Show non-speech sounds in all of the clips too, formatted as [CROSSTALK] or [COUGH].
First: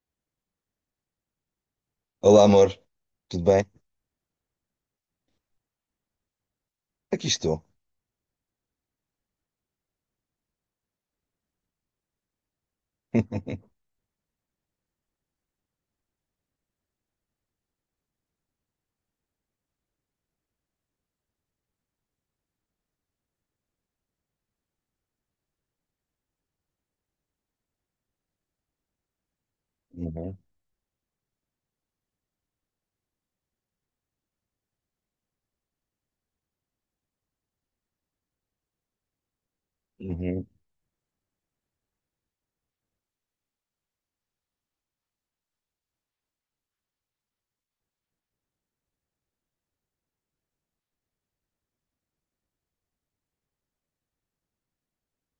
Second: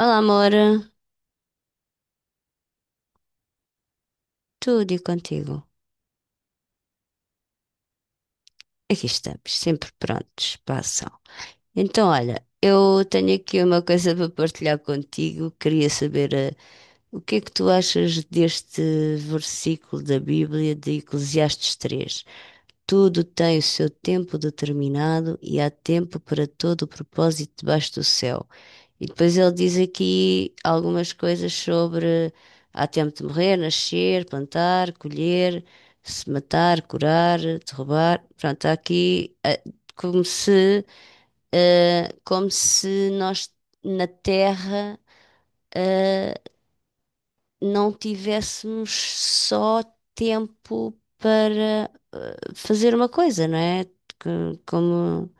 Olá, amor, Olá, amor, tudo bem? tudo e contigo? Aqui estou. Aqui estamos, sempre prontos para a ação. Então, olha, eu tenho aqui uma [LAUGHS] coisa para partilhar contigo. Queria saber, o que é que tu achas deste versículo da Bíblia de Eclesiastes 3? Tudo tem o seu tempo determinado e há tempo para todo o propósito debaixo do céu. E depois ele diz Uhum, aqui algumas coisas sobre há tempo de morrer, nascer, plantar, colher, se matar, curar, derrubar. Pronto, há aqui como uhum. se, como se nós na Terra, eh, não tivéssemos só tempo para fazer uma coisa, não é? Como,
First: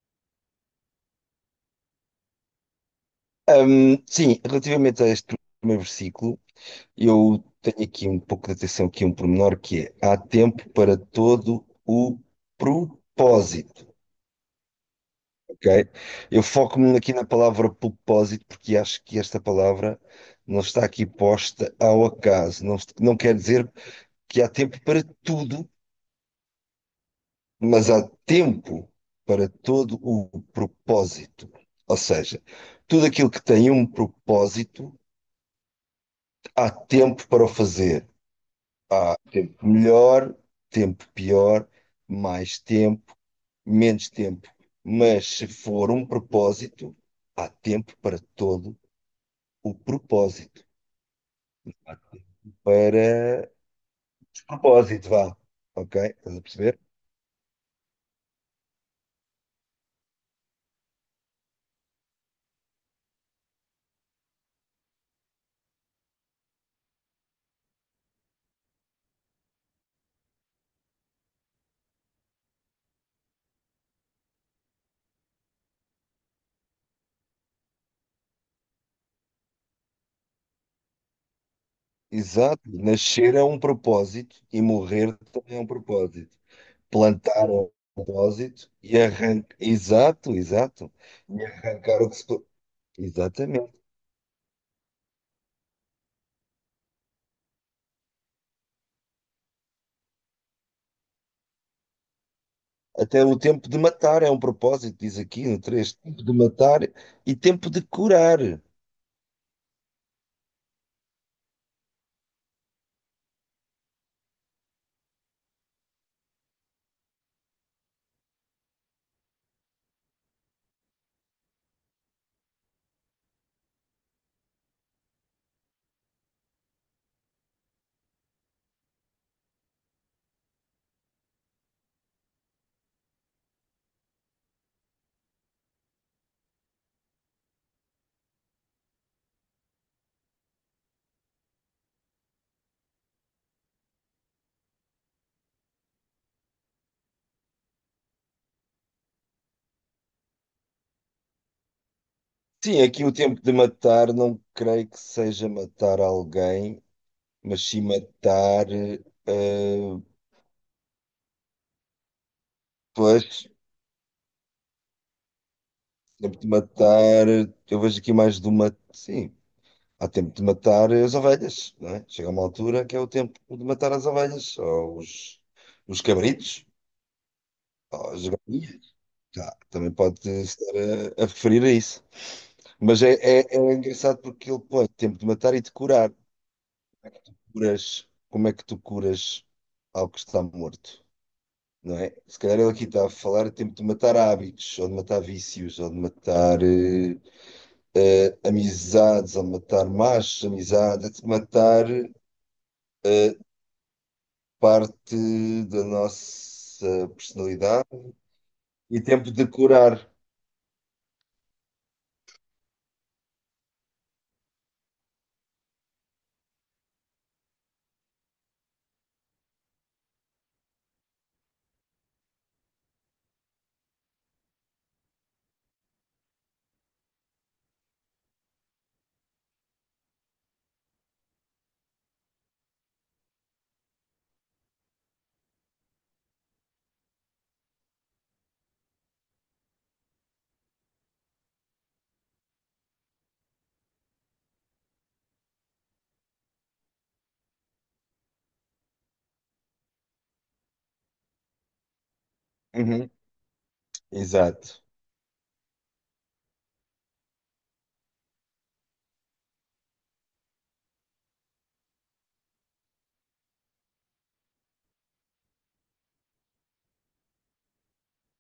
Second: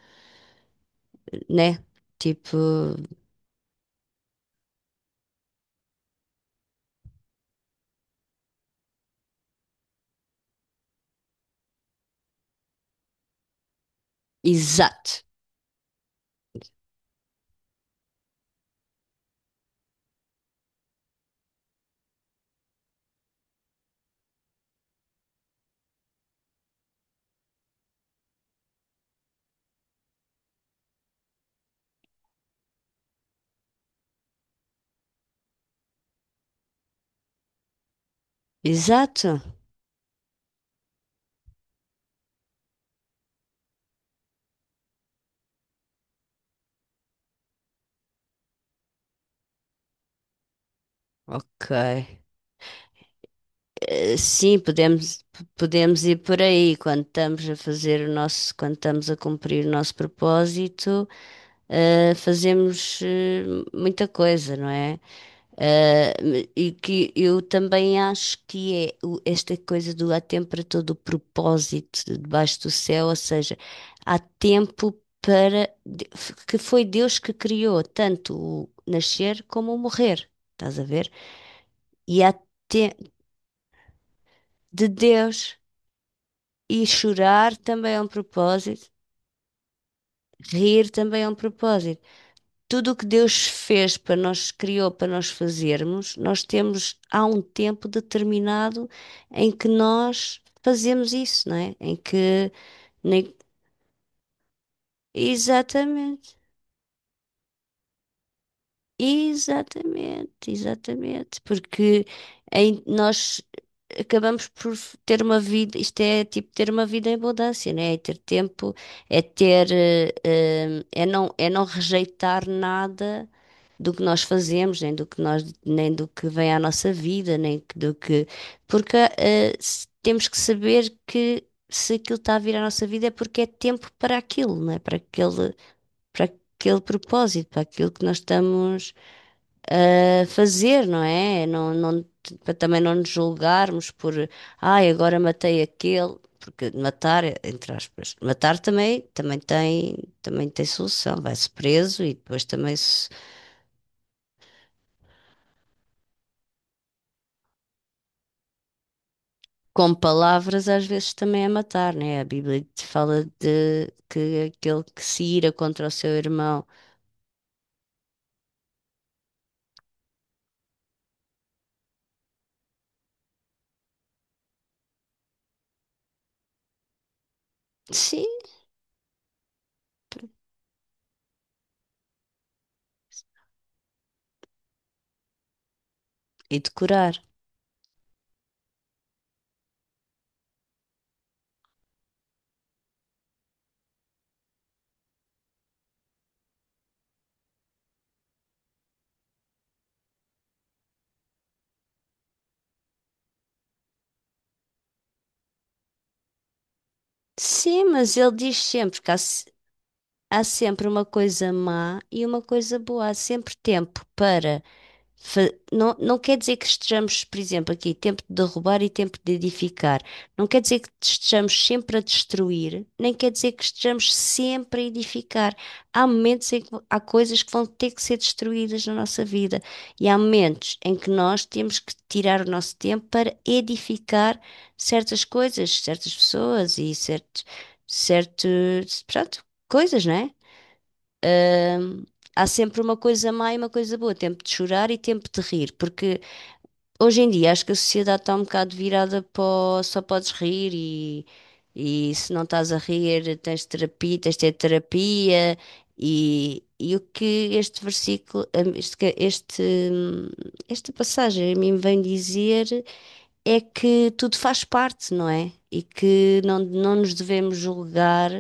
né? Tipo, Sim, relativamente a este primeiro versículo, eu tenho aqui um pouco de atenção, aqui um pormenor que é há tempo para todo o propósito, exato, ok? Eu foco-me aqui na palavra propósito porque acho que esta palavra não está aqui posta ao acaso. Não, não quer dizer que há tempo para tudo mas há tempo para todo o propósito. Ou seja, tudo aquilo que tem um propósito, há tempo para o fazer. Há exato. tempo melhor, tempo pior, mais tempo, menos tempo. Mas se for um propósito, há tempo para todo o propósito. Ok. Para Sim, propósito, vá. Ok? podemos ir Estás por a aí perceber? quando estamos a fazer o nosso, quando estamos a cumprir o nosso propósito, fazemos muita coisa, não é? E que eu também acho que esta coisa do há tempo para todo o propósito debaixo do céu, ou seja, há tempo para que foi Deus que criou tanto o nascer como o morrer, estás a ver? E há Exato. tempo Nascer é um propósito e de morrer Deus também é um propósito. e Plantar chorar o também é um depósito propósito, e arrancar. Exato, rir exato. também é um E propósito. arrancar o que se Tudo o que Deus exatamente. fez para nós, criou para nós fazermos, nós temos há um tempo determinado em que nós fazemos isso, não é? Em que Até nem- o tempo de matar é um propósito, diz aqui no três. Tempo exatamente, de matar e tempo de curar. exatamente, exatamente, porque nós acabamos por ter uma vida, isto é tipo ter uma vida em abundância, não é? É ter tempo, é ter, é não rejeitar nada do que nós fazemos, nem do que nós, nem do que vem à nossa vida, nem do que. Porque temos que saber que se aquilo está a vir à nossa vida é porque é tempo para aquilo, não é? Para aquele propósito, para aquilo que nós estamos a fazer, não é? Não, para também não nos julgarmos por, ai, agora matei aquele. Porque matar, entre aspas, matar também, também tem solução. Vai-se preso e depois também Sim, aqui se. o tempo de matar não creio que seja matar alguém, mas sim matar. Com eh, palavras às vezes também é matar, né? A Bíblia te fala Pois, de que aquele que se ira contra o seu tempo de irmão, matar. Eu vejo aqui mais do matar. Sim, há tempo de matar as ovelhas, não é? Chega uma altura que é o tempo de matar as ovelhas, ou os cabritos, ou as sim, galinhas. Tá, também pode estar a referir a isso. Mas é engraçado porque ele põe tempo de matar e de curar. e decorar. Curas, como é que tu curas algo que está morto, não é? Se calhar ele aqui está a falar de tempo de matar hábitos, ou de matar vícios, ou de matar amizades, ou de matar más amizades, de matar eh, parte da nossa Sim, personalidade mas ele diz sempre e que há, tempo se- de curar. há sempre uma coisa má e uma coisa boa, há sempre tempo para. Não, não quer dizer que estejamos, por exemplo, aqui, tempo de derrubar e tempo de edificar. Não quer dizer que estejamos sempre a destruir, nem quer dizer que estejamos sempre a edificar. Há momentos em que há coisas que vão ter que ser destruídas na nossa vida e há momentos em que nós temos que tirar o nosso tempo para edificar certas coisas, certas pessoas e certos, certos, pronto, coisas, né. Hum, há sempre uma coisa má e uma coisa boa, tempo de chorar e tempo de rir, porque hoje em dia acho que a sociedade está um bocado virada para o só podes rir e se não estás a Uhum. rir tens terapia, tens de ter Exato, terapia e o que este versículo, hum, esta passagem a mim vem dizer é que tudo faz parte, não é? E que não, não nos devemos julgar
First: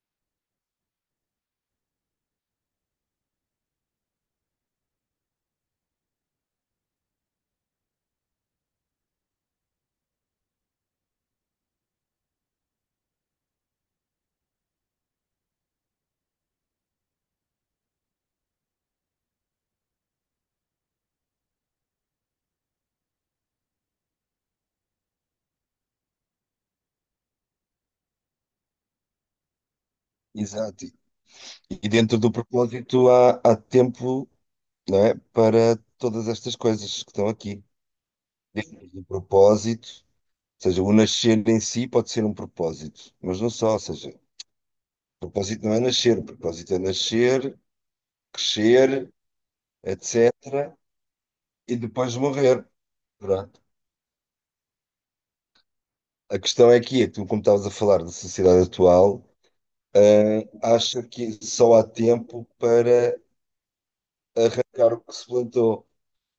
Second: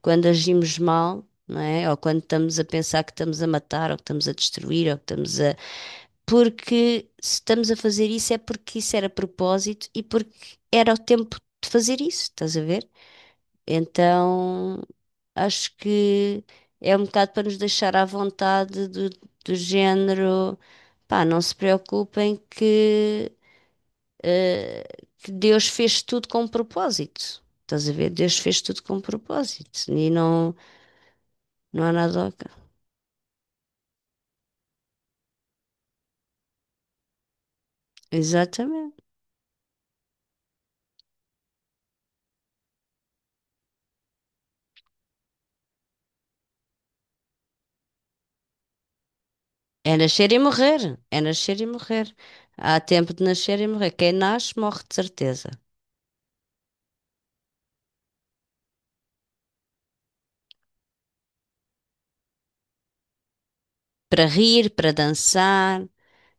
quando agimos mal, não é? Ou quando estamos a pensar que estamos a matar, ou que estamos a destruir, ou que estamos a. Porque se estamos a fazer isso é porque isso era propósito e porque era o tempo de fazer isso, estás a ver? Então acho que é um bocado para nos deixar à vontade do, do género. Pá, não se preocupem que eh, que Deus fez tudo com propósito. Estás a ver? Deus fez tudo com propósito. E não, exato. não E há dentro nada. do propósito há tempo, não é, para todas estas coisas que estão aqui. Dentro Exatamente. do propósito, ou seja, o nascer em si pode ser um propósito, mas não só, ou seja, o propósito não é nascer, o propósito é nascer, crescer, É nascer e etc. morrer. É nascer e E morrer. depois morrer. Há tempo de nascer Pronto. e morrer. Quem nasce, morre de certeza. A questão é que, é, tu, como estavas a falar da sociedade atual, ah, acha que só há tempo para Para rir, para ficar o que se dançar, plantou,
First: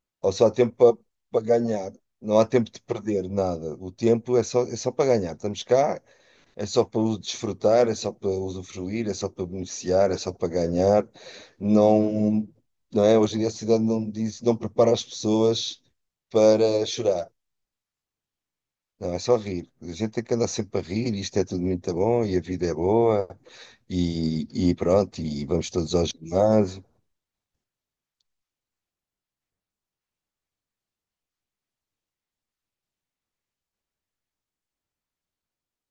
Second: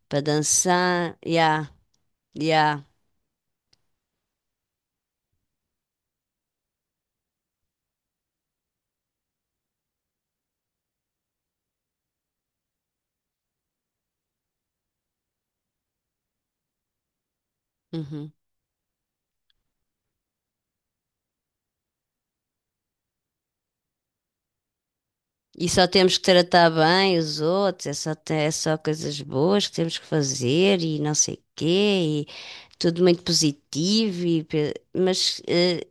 para ou só há tempo para, dançar. para Ya, ganhar. Não há tempo de ya. perder nada. O tempo é só para ganhar. Estamos cá, é só para o desfrutar, é só para usufruir, é só para beneficiar, é só para ganhar. Não, não é? Hoje em dia a sociedade não diz, não prepara as pessoas para chorar. Uhum. Não, é só rir. A gente tem que andar sempre a rir, isto é tudo muito bom e a vida é boa e pronto, e E vamos só todos ao temos que tratar ginásio. bem os outros. É só, é só coisas boas que temos que fazer e não sei o quê. Tudo muito positivo, e mas eh,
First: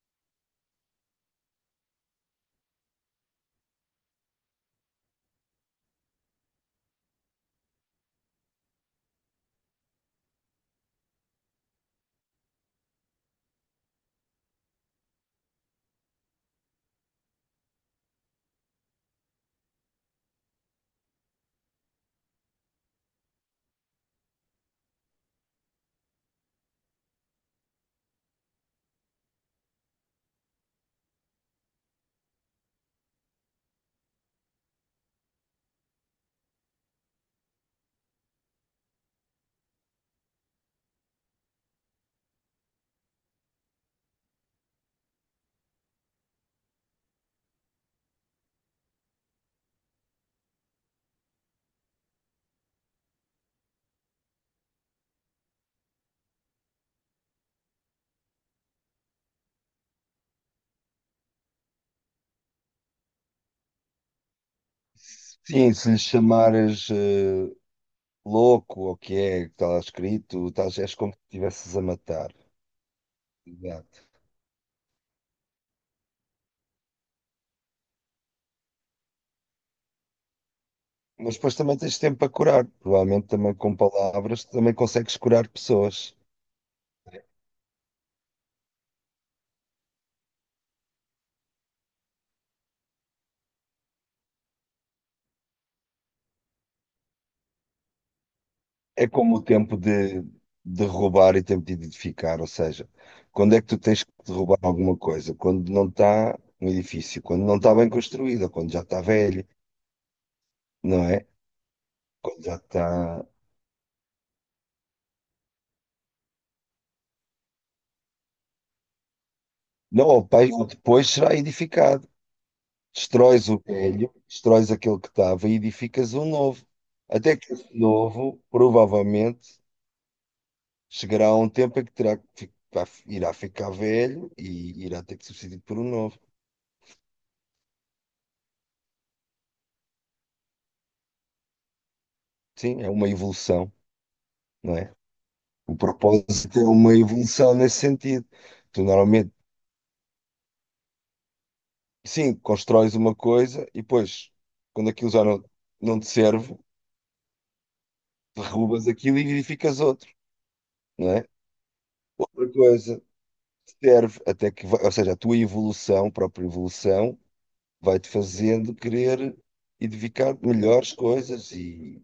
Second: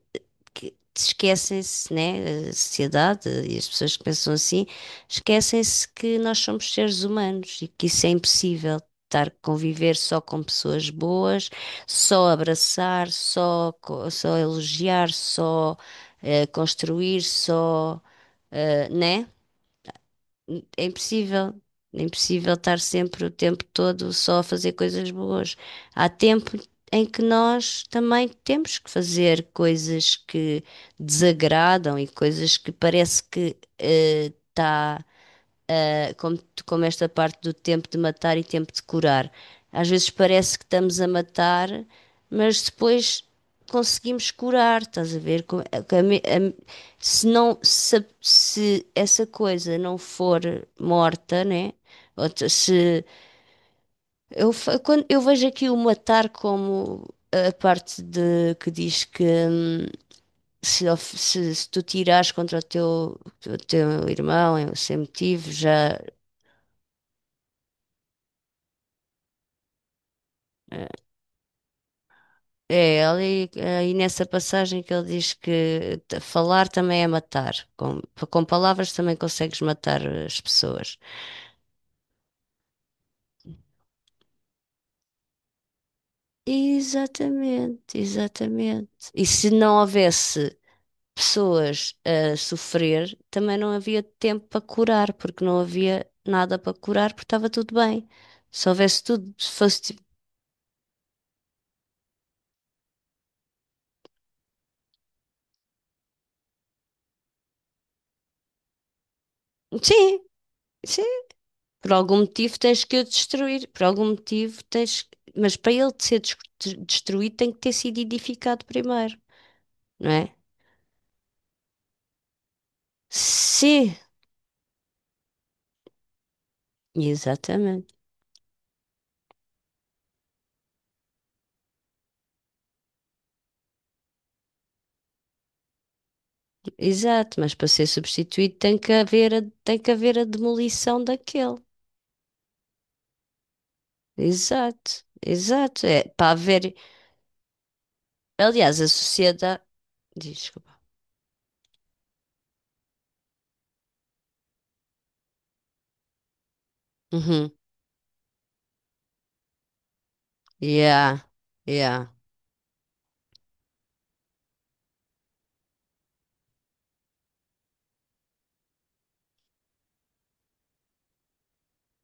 que- esquecem-se, né? A sociedade e as pessoas que pensam assim, esquecem-se que nós somos seres humanos e que isso é impossível. Estar a conviver só com pessoas boas, só abraçar, só elogiar, só construir, só, né? É impossível. É impossível estar sempre o tempo todo só a fazer coisas boas. Há tempo em que nós também temos que fazer coisas que desagradam e coisas que parece que está como, como esta parte do tempo de matar e tempo de curar. Às vezes parece que estamos a matar, mas depois conseguimos curar, estás a ver? Se não, se essa coisa não for morta, né? Se quando eu vejo aqui o matar como a parte de que diz que se, of- se- se tu tirares contra o teu irmão sem motivo, Sim, se já lhe chamares louco ou o que é que está lá escrito, estás, eh, és como se estivesses a matar. é, Exato. nessa passagem que ele diz que falar também é matar. Com palavras também consegues matar as pessoas. Mas depois também tens tempo para curar. Provavelmente também com palavras também consegues curar pessoas. Exatamente, exatamente. E se não houvesse pessoas a sofrer, também não havia tempo para curar, porque não havia nada para curar, porque estava tudo bem. Se houvesse É tudo, como o se tempo fosse tipo. De roubar e tempo de edificar. Ou seja, quando é que tu tens que derrubar alguma coisa? Quando não está um edifício, quando não está bem construído, ou quando já está velho, Sim, não sim, é? por algum Quando já motivo tens que o está. destruir, por algum motivo tens. Mas para ele ser destruído tem que ter sido edificado primeiro, Não, não ou é? pai- ou depois será edificado. Destróis o Sim, velho, destróis aquele que estava e edificas um novo. Até que esse exatamente. novo, provavelmente, chegará a um tempo em que terá que irá ficar velho e irá ter que ser substituído por um novo. Exato, mas para ser substituído tem que haver a, tem que haver a demolição daquele. Sim, é uma evolução, não é? Exato, O exato. É para propósito é haver. uma evolução nesse sentido. Aliás, Tu a normalmente, sociedade. Desculpa. sim, constróis uma coisa e depois, quando aquilo já não, não te serve, Uhum. derrubas aquilo e edificas outro, não Yeah, é? yeah. Outra coisa. Serve até que, ou seja, a tua evolução, a própria evolução, vai-te fazendo querer edificar melhores coisas e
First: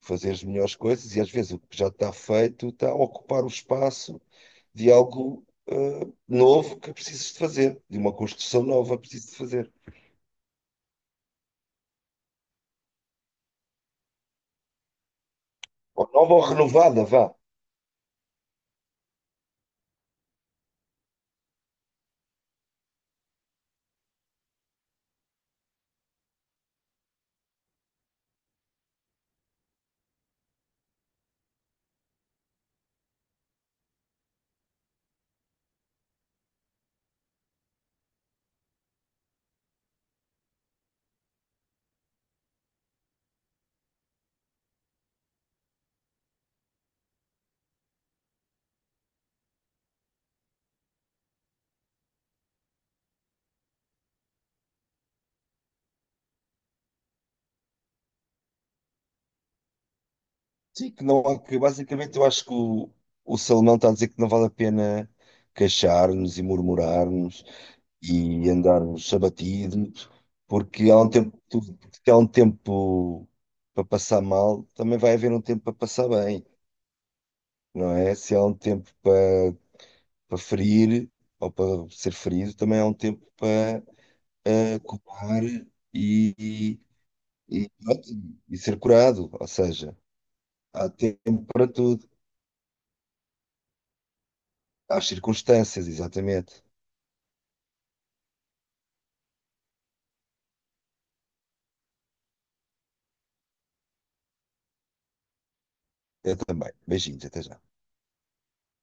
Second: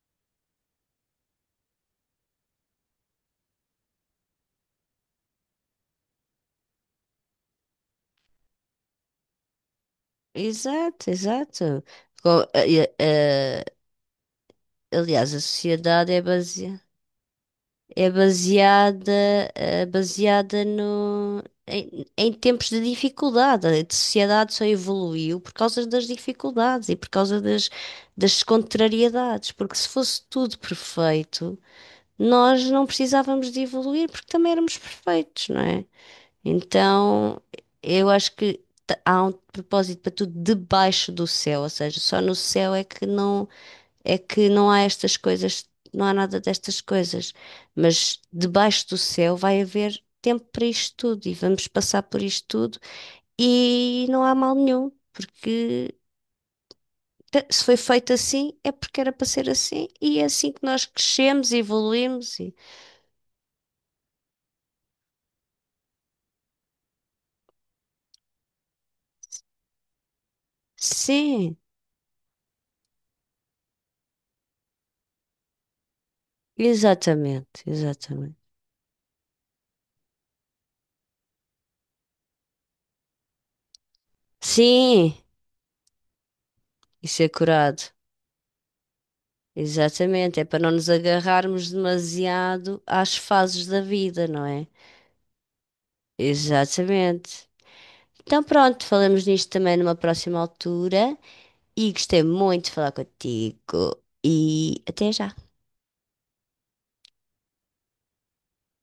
fazer as melhores coisas, e às vezes o que já está feito está a ocupar o espaço de algo novo que precisas de fazer, de uma construção nova que precisas de fazer. Exato, exato. Co- eh, eh, Aliás, a Ou sociedade é nova ou baseada. renovada, vá. É baseada, baseada no, em, em tempos de dificuldade. A sociedade só evoluiu por causa das dificuldades e por causa das, das contrariedades. Porque se fosse tudo perfeito, nós não precisávamos de evoluir porque também éramos perfeitos, não é? Então, eu acho que há um propósito para tudo debaixo do céu. Ou seja, só no céu é que não. É que não há estas coisas, não há nada destas coisas, mas debaixo do céu vai haver tempo para isto tudo e vamos passar por isto tudo e não há mal nenhum, porque se foi feito assim é porque era para ser assim e é assim que nós Sim, que não há crescemos e que, basicamente, eu evoluímos acho e... que o Salomão está a dizer que não vale a pena queixar-nos e murmurar-nos e andarmos abatidos, porque há um tempo, Sim, porque há um tempo para passar mal, também vai haver um tempo para passar bem, exatamente, não é? Se exatamente. há um tempo para, para ferir ou para ser ferido, também há um tempo para Sim, curar e, e, isso é e curado. pronto, e ser curado, ou seja, Exatamente, é para não há nos tempo para agarrarmos tudo, demasiado às fases da vida, não é? há circunstâncias, exatamente. Exatamente. Então pronto, falamos nisto também numa próxima altura e gostei muito de falar contigo e até já. Eu também. Beijinhos, até já.